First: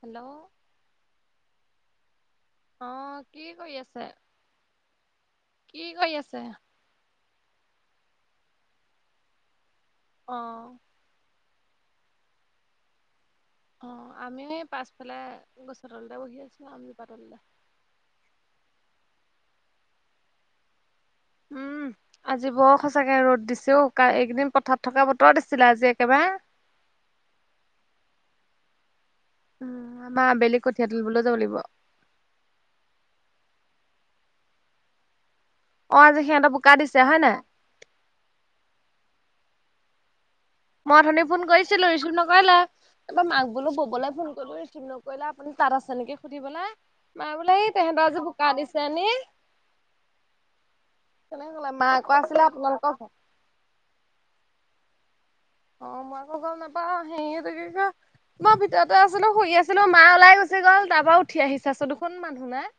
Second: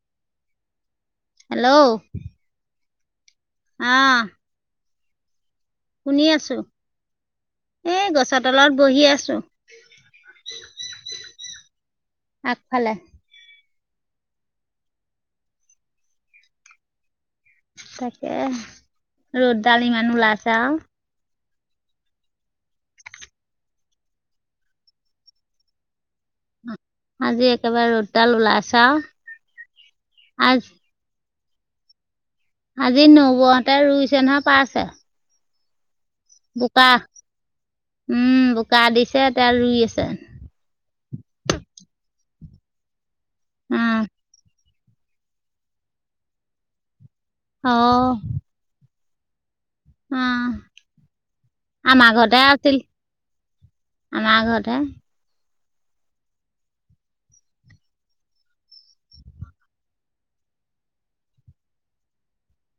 Hello, hello, অ, কি কৰি আছে? আহ কি কৰি শুনি আছে আছো, এই গছৰ তলত বহি আছো। অ', আগফালে অ, আমি পাছফালে গছৰ তল বহি আছিলো আমজোপা তলতে। তাকে ৰ'দডাল ইমান ওলাইছে আৰু। উম, আজি বৰ সঁচাকে ৰ'দ দিছে অ, এইকদিন পথাৰত থকা বতৰ দিছিলে আজি একেবাৰে আজি একেবাৰে ৰডাল ওলাইছে আৰু। উম, আবেলি আজ কঠিয়া তুলিব যাব লাগিব। আজি নৌবহতে ৰুইচে নহয় পাইছে। অ, যে সিহঁতৰ বোকা দিছে হয় নাই। উম, বোকা দিছে তে ৰুই আছে। মই কথনি ফোন কৰিছিলো, ৰিচিভ নকৰিলা তাৰ মাক বোলো উম ববলৈ ফোন কৰিলো ৰিচিভ কৰিলা আপুনি তাত আছে নেকি সুধিবলৈা মায় বোলো এই অ তেহঁতৰ আজি বোকা দিছেনি। অ কেনে হলে মা আমাৰ আকৌ ঘৰতে আছিলে আছিল আপোনালোকৰ আমাৰ ঘৰতে। অ, মই আকৌ গম নাপাও সেই থাক ক [unintelligible] মই ভিতৰতে আছিলো শুই আছিলো মা ওলাই গুচি গ'ল, তাৰ পৰা উঠি আহি চাইছো দেখোন মানুহ নাই।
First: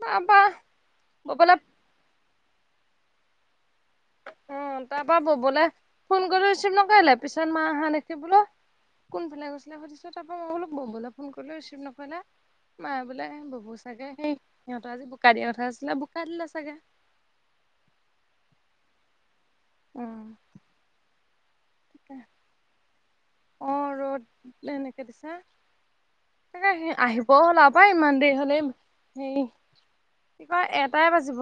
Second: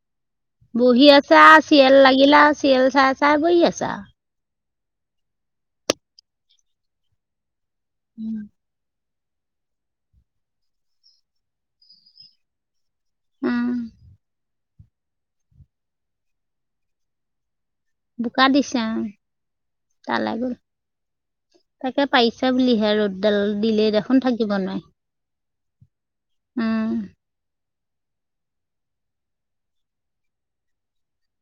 বা-বা। বহি আছা আৰু চিয়েল লাগিলে আৰু চিয়েল চাই চাই বহি আছা। অ, তাৰ পৰা ববলে ফোন কৰি ৰিচিভ নকৰিলে পিছত মা অহা দেখি আৰু বোলো। কোন ফালে গৈছিলে সুধিছো তাৰ পৰা মই বোলো ববলে ফোন কৰিলো ৰিচিভ নকৰিলে। মায় বোলে উম ববো চাগে সেই সিহঁতৰ আজি বোকা দিয়া কথা আছিলে বোকা দিলে চাগে। বোকাৰ দিছা অ তালাগৈ তাকে তাকে পাৰিছে বুলিহে ৰ'দ ডাল দিলে দেখোন থাকিব নোৱাৰি। দিছা তাকে উম, আহিব হ'ল আৰু। পা ইমান দেৰি হ'লেই হেৰি কি কয় এটাই বাজিব।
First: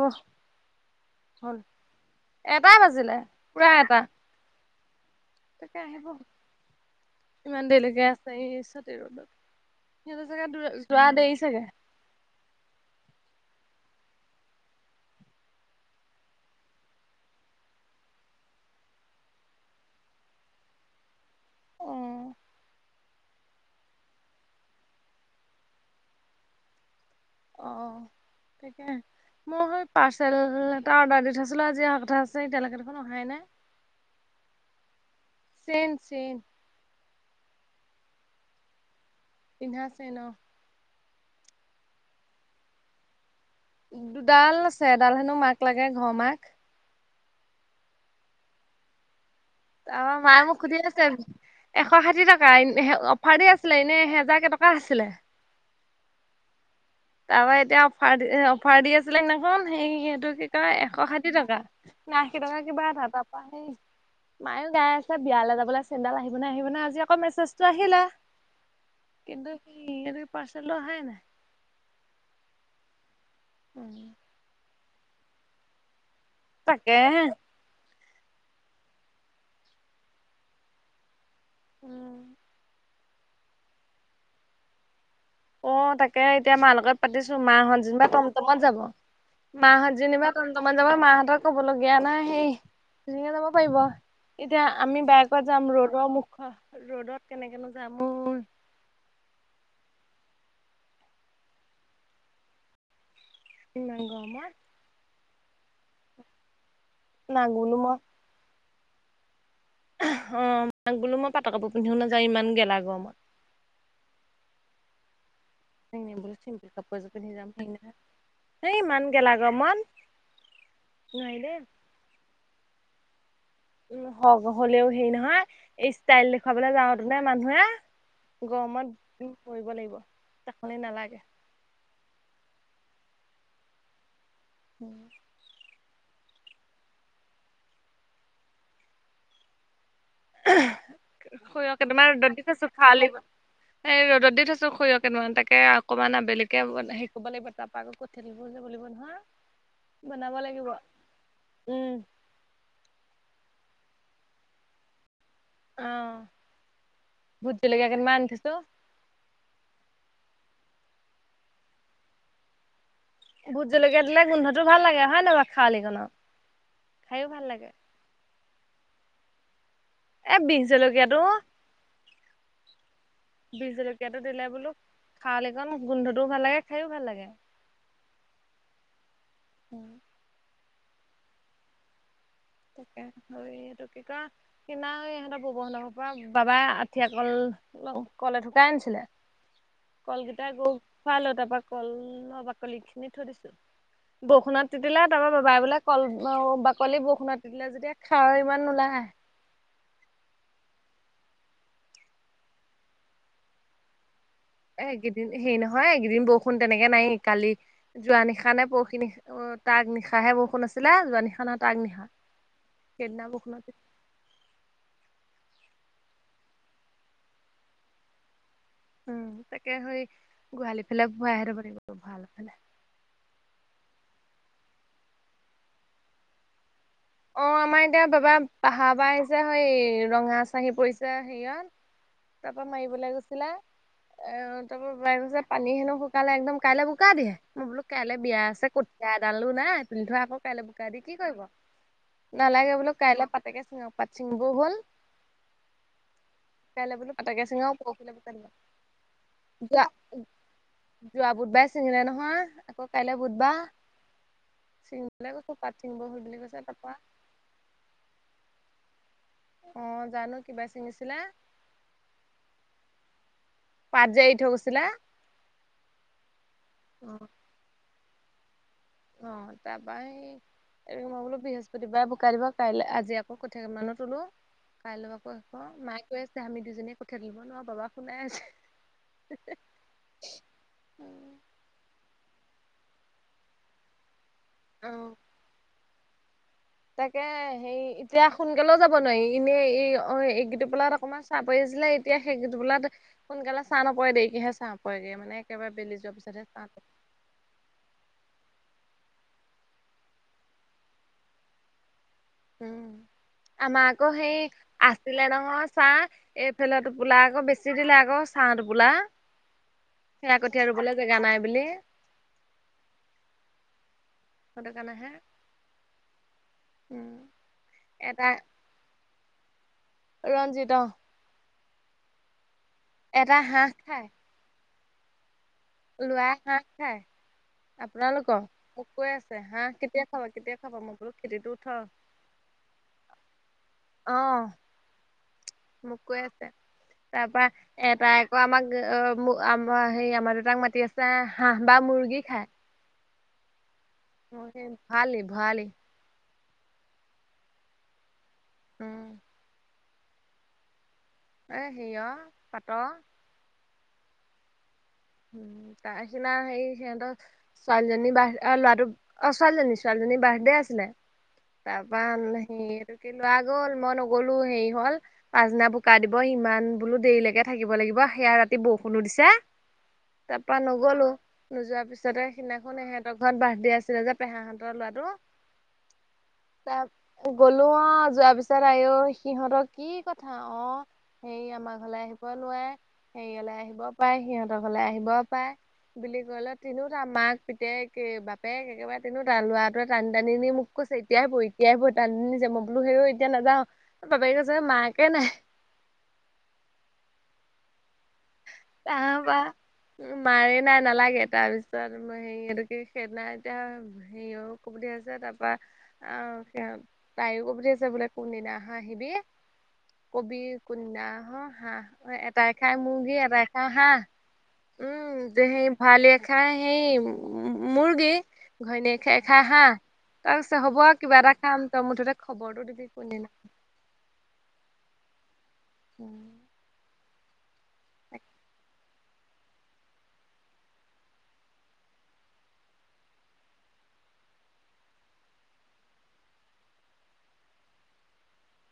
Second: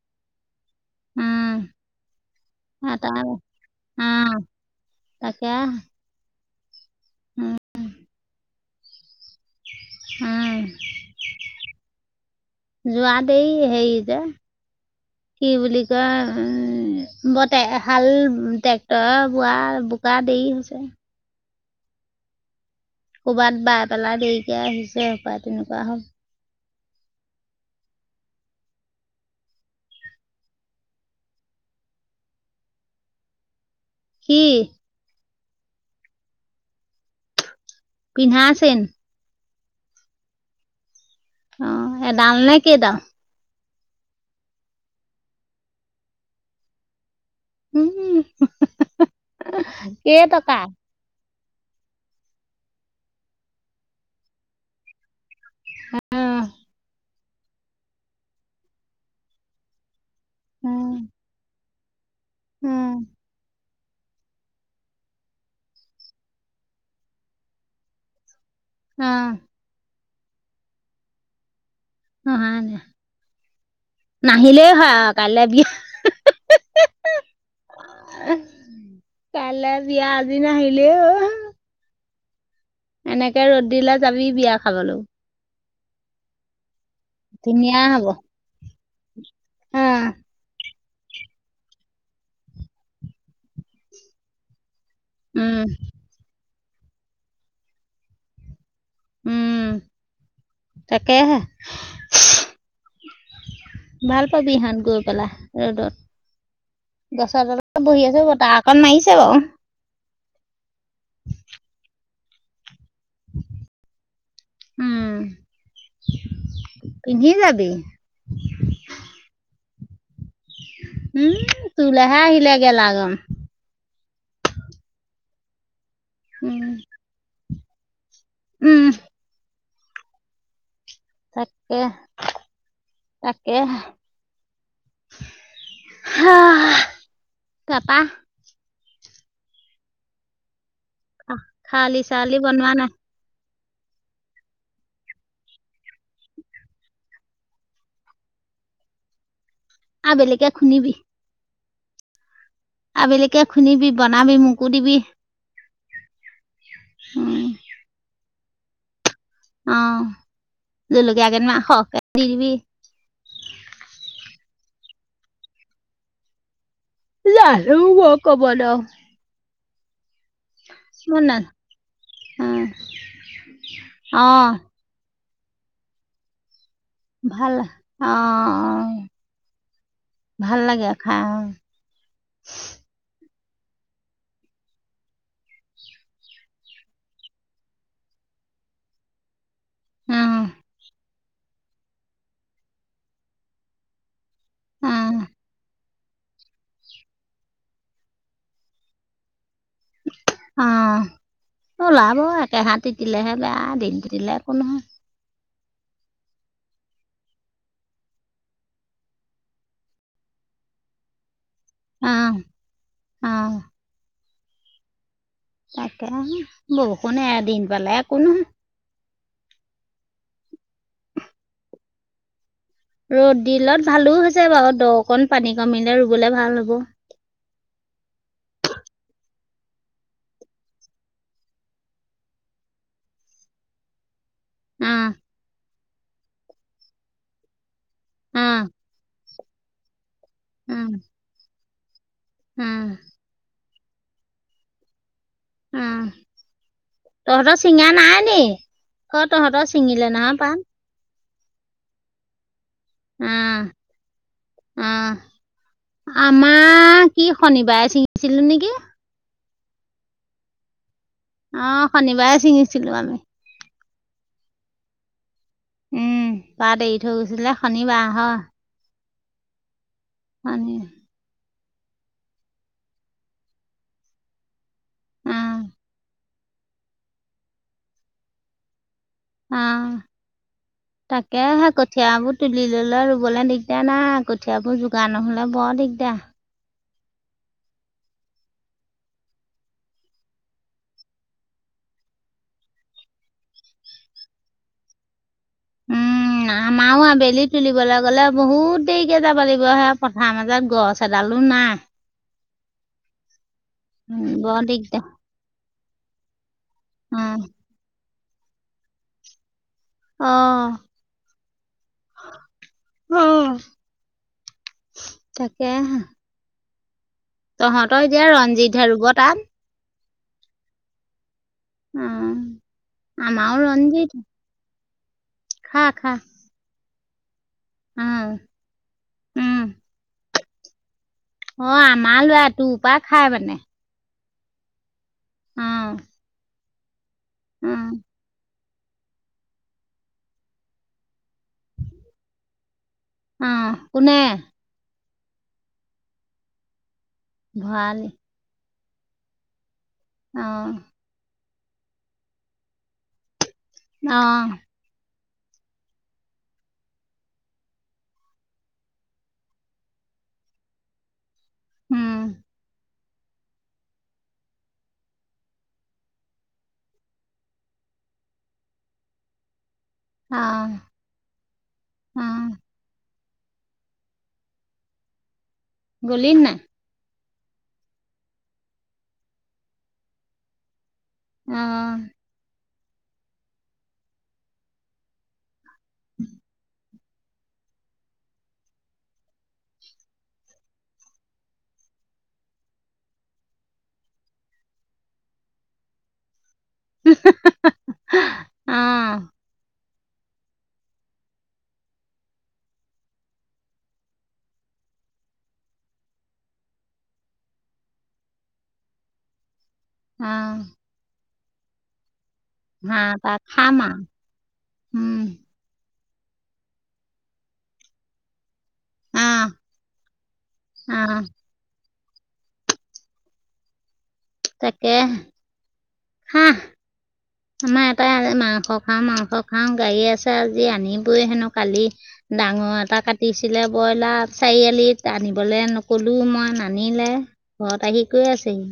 হল উম, এটা আ, বাজিলে তাৰ পুৰা এটা উম, তাকে আহিব উম, ইমান দেৰিলৈকে আছে এই চ ৰদত সিহঁত উম, চাগে যোৱা দেৰি চাগে যোৱা দেই সেই যে হয়। কি বুলি কয় উম, ব হাল ট্ৰেক্টৰ বোৱা বা দেৰি হৈছে। অ ক'ৰবাত বাই পেলাই দেৰিকে আহিছে সপাই তেনেকুৱা হ'ল। অ, তাকে মই সেই পাৰ্চেল এটা অৰ্ডাৰ দি থৈছিলো, আজি অহাৰ কথা আছে এতিয়ালৈকে দেখোন অহাই নাই। কি? চেইন-চেইন। পিন্ধা চেইন। পিন্ধা চেইন। অ, এডাল নে কেইডাল। ডাল আছে ডাল হেনো মাক লাগে ঘৰ মাক উম, আ মায়ে মোক কেইটকা খুজি আছে। এশ ষাঠি টকা অফাৰ আছিলে, এনেই এহেজাৰ কেই টকা আছিলে। উম, তাৰপৰা এতিয়া অফাৰ দি অফাৰ দি আছিলে, সেইদিনাখন সেই সেইটো কি কয় এশ অঁ ষাঠি টকা। নে আশী টকা কিবা অঁ ধাবা পা সেই মায়ো গাই আছে বিয়ালৈ যাবলৈ চেণ্ডেল আহিব নে, আহিব নে আজি আক মেছেজটো আহিলে। অঁ কিন্তু সি ইটো পাৰ্চেলটো অ, আহাই নাই। নাহিলেই হয় আৰু কাইলৈ তাকে। কাইলৈ বিয়া আজি নাহিলেও। উম, এনেকে ৰ'দ দিলে যাবি বিয়া খাবলৈ। অ, তাকে এতিয়া মাৰ লগত পাতিছো মাহত ধুনীয়া যেনিবা হব টমটমত যাব। ম হাজি ন বা ত [unintelligible] যাব মাহতৰ কব লগীয়া নাই সেইে যাব পাৰিব এতিয়া আমি বাই। তপা উম যাম ৰ'দৰ মুখ ৰ'দত কেনেকেনো যামোৰ উম, তাকেহে। ইমান ভাল গৰমত পাবিহত গৈ পেলাই ৰ'দত। গছৰ নাগোলো তলত মই বহি আছো বতাহ অকণ মাৰিছে বাৰু। অ, মাক বোলো মই পাটৰ কাপোৰ পিন্ধিও নাযাও ইমান গেলা গৰমত। উম, চনে বুল চিম্পল কাপজ পিন্ধি নি যামখ যাবি ন হ ইমান গেলা গন [unintelligible] উম, তুলে হে আহিলে গেলা গৰম। উম, হলেও হেৰি নহয় এই ষ্টাইল উম দেখুৱাবলৈ যাওতো নে মানুহে। উম গৰমত মাৰিব লাগিব সেইকাৰণে নালাগে। তাকে তাকে। উম। তাপা? খৈয় খাৱলি কেইটামান ৰদত চাৱলি দি থাইছো বনোৱা নাই খালিবা এই ৰ'দত দি থৈছো সৰিয়হ কেইটামন তাকে অকনমান আবেলিকে হেৰিব লাগিব তাপা কঠিয়া তুলিব নহয় বনাব আবেলিকে লাগিব খুন্দিবি উম। আবেলিকে খুন্দিবি, বনাবি মোকো দিবি। অ' উম ভূট জলকীয়া কেইদমান আনি থৈছো। অ' জলকীয়া কেইটামান হৰকে দি দিবি। ভূত জলকীয়া দিলে গোন্ধটো ভাল লাগে হয় নাই বাও খাৱালি কানত? লালো মই ক'ব নোৱাও [unintelligible] এ, বি জলকীয়াটো, মই না বি জলকীয়াটো অ দিলে বোলো খাৱালি কন গন্ধটো ভালে ভাল অ' অ ভাল লাগে খাই অ। তাকে, এইটো কি কয় কিমান ইহঁতৰ বৱৰ হতৰ ঘৰৰ পৰা বাবাই আঠিয়া কল। হেল্ল কল এথোকাই আনিছিলে। অ কলকেইটা গৌক খোৱালো তাৰপা কলৰ বাকলি খিনি থৈ দিছো বৰষুণত অ তিতিলে তাৰপৰা বাবাই বোলে কল বাকলি বৰষুণত তিতিলে যেতিয়া খাৰ ইমান নোলায় অ ওলাব একেহাত তিলেহে বেয়া এদিন তিতিলে একো নহয়। এ, এইকেইদিন হেৰি নহয় এইকেইদিন বৰষুণ তেনেকে নাই কালি। যোৱা নিশা নে পৰহি নিশা অ তাৰ আগ নিশা হে বৰষুণ আছিলে যোৱা নিশা নত তাৰ আগ নিশা, অ সেইদিনা অ বৰষুণত। তাকে হে বৰষুণে এদিন পালে একো নহয়। উম, তাকে সেই গোহালি ফালে ভয়াই থব লাগিব ভৱাল ফালে। ৰ'দ দিলত ভালো হৈছে বাৰু দকণ পানী কমিলে ৰুবলে ভাল হ'ব। অ' আমাৰ এতিয়া বাবা পাহাৰ পৰা আহিছে সেই ৰঙা চাঁহি পৰিছে হেৰিয়ত। তাৰ পৰা মাৰিবলৈ গৈছিলা এ। তাৰ পৰা বাবাই কৈছে পানী হেনো শুকালে একদম কাইলে বুকা দিয়ে মই বোলো কাইলে বিয়া অ অ আছে কঠীয়া এডালো নাই তুুলি থোৱা আকৌ কাইলে বোকা দি কি কৰিব অ নালাগে বোলো কাইলে পাতেকে চিঙক, পাত ছিঙিবও হ'ল। উম কাইলে বোলোঁ তহঁতৰ ছিঙা নাই নি অ তহঁতৰ যোৱা ছিঙিলে নহয় পাত যোৱা বুধ বাই ছিঙিলে নহয় আকৌ কাইলে বুধবা অ', চিঙবলে কৈছোঁ পাত চিঙবহ বুলি কৈছে তাত আহ কি শনিবাৰে ছিঙিছিলো নেকি? অ জানো কি বাৰে চিঙিছিলে অ শনিবাৰে ছিঙিছিলো আমি পাত যে এৰি গৈছিলা উম পাত এৰি থৈ গৈছিলে শনিবাৰ হ অ তাপা শনি এই মই বোলো বৃহ পতিবাৰে ভুকাই দিব কাইলে আজি আকৌ কঠীয়া কে মানকে তুলো কাইলৈ আকৌ হেকো অ', মায়ে কৈ আছে আমি দুজনীয়ে কঠিয়া তুলিব নোৱাৰো বাবাক শুনাই আছে অ তাকে সেই কঠিয়াবোৰ তুলি ললে ৰুবলে দিগদাৰ নাই কঠীয়াবোৰ যোগাৰ নহ'লে বৰ দিগদাৰ তাকে হেই এতিয়া সোনকালেও যাব নোৱাৰি এনেই এই অ এইগিটোপালাত অকমান চাহ পছিলে এতিয়া সেই কোটোপোলাত সোনকালে চাহ নপৰে দেৰিকেহে চাহ পৰেগে মানে একেবাৰে বেলি যোৱাৰ পিছতহে ছা অ বেলিত তুলিবলৈ গ'লে বহুত দেৰিকে যাব লাগিব সেয়া পথাৰ মাজত গছ এডালো নাই উম আমাৰ আকৌ উম, সেই বৰ দিগদাৰ আছিলে নহয় ছাঁ এইফাল টোপোলা আকৌ অ', বেছি দিলে আকৌ ছাঁ টোপোলা সেয়া কঠীয়া অ', ৰুবলে জেগা নাই বুলি অ সেটোকানেহে কা উম তহঁত এতিয়া এটা ৰঞ্জিতহে ৰুব তাত ৰঞ্জিত অ অ এটা আমও হাঁহ ৰঞ্জিত খা খা লোৱা হাঁহ খাই অ আপোনালোকৰ মোক কৈ আছে উম হাঁহ কেতিয়া খাব কেতিয়া খাব মোক অ আমাৰ লৰা তোৰ পৰা খাই মানে অ হা মোক কৈ আছে তাৰ পৰা এটাই আকৌ আমাক আম হেই আমাৰ দেতাক মাতি আছে হাঁহ বা মুৰ্গী খাই অ কোনে, ভৰালী ভৰালী ভৱালী উম অ এ সিয়হ পাট অ উম তা সিনা সেই সিহঁতৰ ছোৱালীজনী বাৰ্থ লৰাটো অ ছোৱালীজনী ছোৱালীজনীৰ বাৰ্থডে আছিলে তাৰপা উম সিটোক লৱা গ'ল মই নগলো হেৰি হ'ল পাছদিনা বোকা দিব সিমান বোলো দেৰিলৈকে থাকিব লাগিব সেয়া ৰাতি বৰষুণো দিছে তাৰ পৰা অ নগলো নোযোৱাৰ অ পিছতে সেইদিনাখন মুখত ভাত দিয়া আছিলে যে পেহাহতৰ লৱাতো গলি নে নাই তা গলো অ যোৱাৰ পিছত আ সিহঁতৰ কি কথা অ হেৰি অ আমাৰ ঘৰলৈ আহিব নোৱাৰে হেৰি হলে আহিব পাৰে সিহঁতৰ ঘৰলে আহিব পাৰে। বুলি ক'লে তিনিও তাৰ মাক পিতেক বাপেক একেবাৰে তিনিওটা লৰাটোৱে টানি টানি নি মোক কৈছে এতিয়াই বই এতিয়াই বই টানি নিছে মই বোলো এতিয়া‌ নাযাও বাপেকে কৈছে মাকে নাই উ হা হা তাহাবা উ মাৰে নাই নালাগে তাৰ পিছত মই হে সেটো কি সদিনা এতিয়া হ কবিধে আছে তাপা আহ তাইও কৈ পঠিয়াইছে বোলে কোনদিনা আহা আহিবি অ কবি কোনদিনা আহ হাঁহ এটাই খাই মোৰ হাঁহ হেই পা এটাই খাই খাম আৰু হাঁহ উ উম হেই ভৱালীয়ে খাই সেই মুৰ্গী ঘৈণীয়েক খ অ খাই হাঁহ তাৰপিছত হ'ব অ আৰু কিবা এটা কাম তই মুঠতে খবৰটো দিবি কোন দিনা তাকে উম উহ, আমাৰ তাকে এটাই মাংস খাওঁ -মাংস খাওঁ গাইয়ে আছে আজি আনিবই হেনো কালি। ডাঙৰ এটা কাটিছিলে বইলাৰ চাৰিআলিত আনিবলে নকলো মই নানিলে। ঘৰত আহি কৈ আছেহি।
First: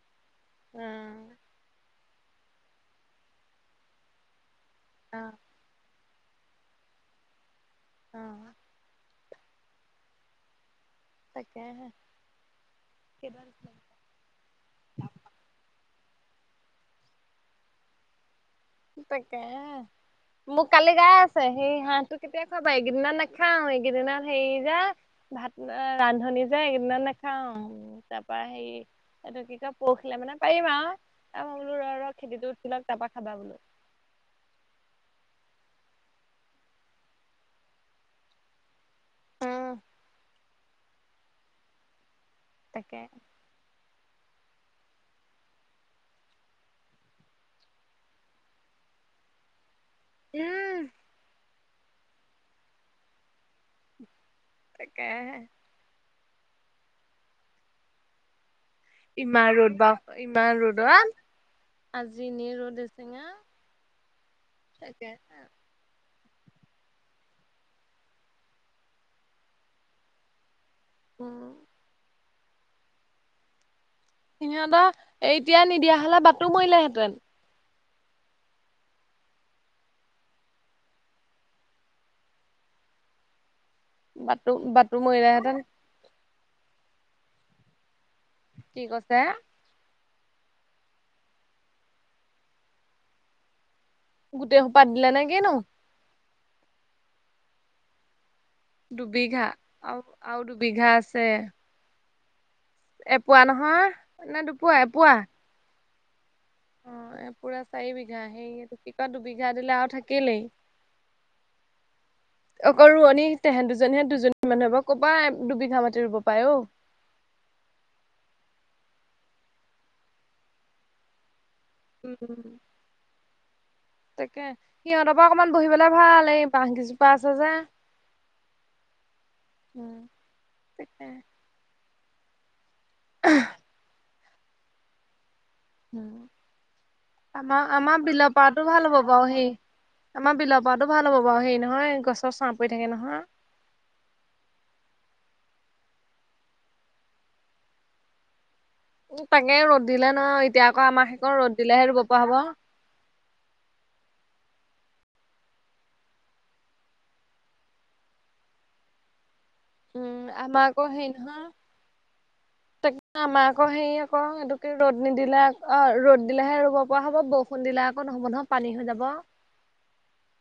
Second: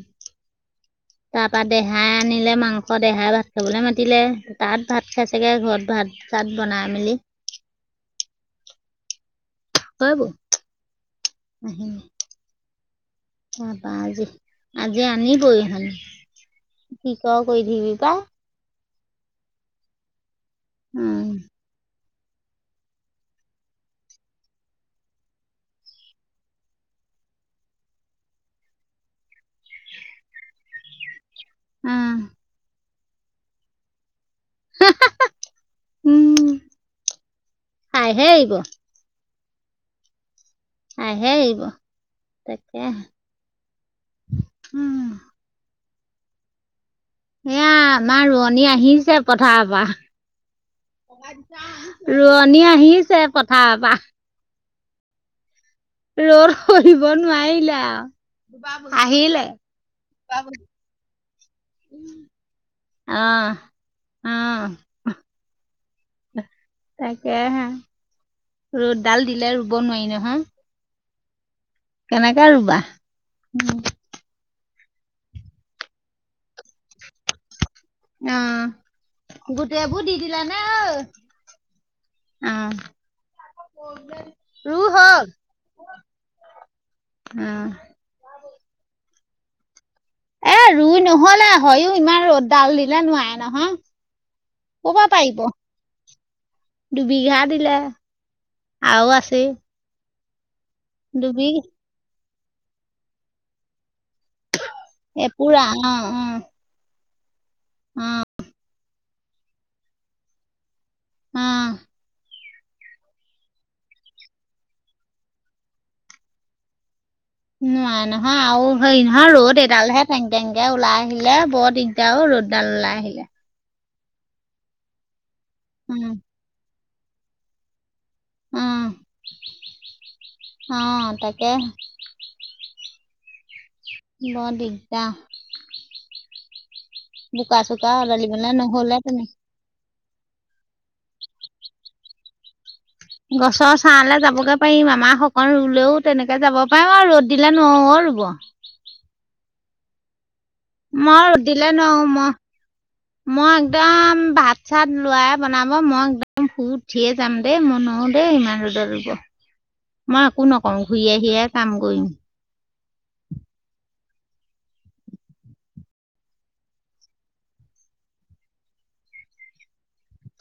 উম, তাৰপা দেহাই আনিলে মাংস দেহাই ভাত খাবলে মাতিলে। তাত ভাত অ অ খাই চাগে ঘৰত ভাত চাত বনাই মেলি অ', তই তাকেহে [unintelligible] বা আজি আজি আনিবই সেনো কি ক কৰি থাকিবি প তাকে মোক কালি গাই আছে সেই হাঁহটো কেতিয়া খাবা এইকেইদিনত নেখাও এইকেইদিন সেই যে ভাত আ ৰান্ধনি যে [unintelligible] নেখাও তাৰ পা হেৰি এটো কি কয় পৰহিলে মানে পাৰিম আৰ তাৰপা বোলো ৰ'- ৰ' খেতিটো উঠিলক তাৰপা খাবা বোলো। [unintelligible] উম, খাইহে এৰিব। উম, আহে এইব তাকে উম, এয়া আমাৰ ৰোৱনী আহিছে পথাৰ পা। উম ৰোৱনী আহিছে পথাৰ পা। তাকেহে। ৰদ সহিব নোৱাৰিলে আও। ইমান ৰ'দ বাও ইমান ৰ'দত আজি নি ৰ'দ এচেঙা আহ আহ তাকেহে। তাকেহে ৰ'দ ডাল দিলে ৰুব নোৱাৰি নহয়। উম, কেনেকে ৰুবা? উম, [unintelligible] সিহঁতৰ এ এতিয়া নিদিয়া হলে বাটটো মৰিলেহেঁতেন। উম, গোটেই বোৰ দি দিলে নে অ? উম, বাটু ৰু বাটু হ' ল? মৰিলেহেঁতেন উম, কি কছে? এ ৰুই নহ'লে হয়ো ইমান ৰ'দ ডাল দিলে নোৱাই নহয়। গোটেই সোপা কপা দিলে নে পাৰিব কিনো দুবিঘা দিলে। আৰু দুবিঘা আও- আও দুবিঘা আছে। দুবিঘা এপোৱা নহয় নে দুপুৱা এপ এ পুৰা অ', অ', অ, এ পুৰা চাৰি বিঘা সেই এইটো কি কয় দুবিঘা দিলে আৰু থাকিলেই। উম, অকল ৰোৱনী তেহে দুজনীহে দুজনী মানুহ হব ক'ৰ পা দুবিঘা মাতি ৰুব পায়ে অ? নোৱাই নহয় আৰু হেৰি নহয় ৰ'দ এডালহে তেঙকে -তেঙকে ওলাই আহিলে বৰ দিগ দাৰ অ, উম ৰ'দডাল ওলাই আহিলে। তাকে সিহঁতৰ পা অকমান বহিবলে ভাল এই বাঁহ কেজোপা আছে যে। উম উম-উম তাকে। [unintelligible] বৰ দিগদাহ। উম, আমা বোকা চোকা -আমাৰ বিলৰ উদলিবলৈ পাৰটো ভাল নহ'লে হ'ব তেনে বাৰু সেই। আমাৰ বিলৰ পাৰতো ভাল হ'ব বাৰু হেৰি নহয় গছৰ ছাঁ পৰি থাকে নহয়। গছৰ ছাঁলে যাবগে পাৰিম আমাৰ সকণ ৰুলেও তেনেকে যাব পাৰিম আৰু ৰ'দ দিলে নোৱাৰোঁ অ, ৰুব। উম, তাকে ৰ'দ দিলে ন এতিয়া আকৌ আমাক শেষ মই ৰ'দ দিলে দিলেহে ৰুব নোৱাৰোঁ পৰা মই হ'ব। মই একদম ভাত-চাত লোৱাই বনাব মই একদম ফুুৰ উঠিয়ে যাম দেই মই নোৱাও দেই ইমান ৰদত ৰুব। উম মই একো আমাৰ নকও আকৌ ঘূৰি আহি এ কাম কৰিম। তাক আমাক আকৌ সে আকৌ এইটোকে ৰ'দ নিদিলে, ৰ'দ দিলেহে ৰুব পৰা হ'ব ব। বৰষূণ দিলে আকৌ নহ'ব নহয় পানী হৈ যাব।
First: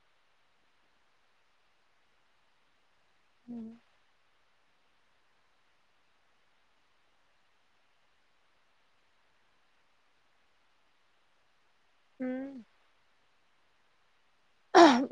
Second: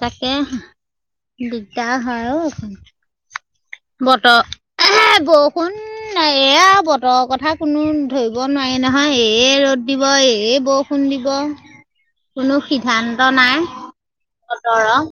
তাকে দিগদাৰ হয় অ, উম, বতৰ এ হে বৰষুন উম, নাই এয়া বতৰৰ কথা কোনো ধৰিব নোৱাৰি নহয় এই ৰ'দ দিব এই বৰষুণ বৰষূণ দিব কোনো সিদ্ধান্ত নাই উম বতৰৰ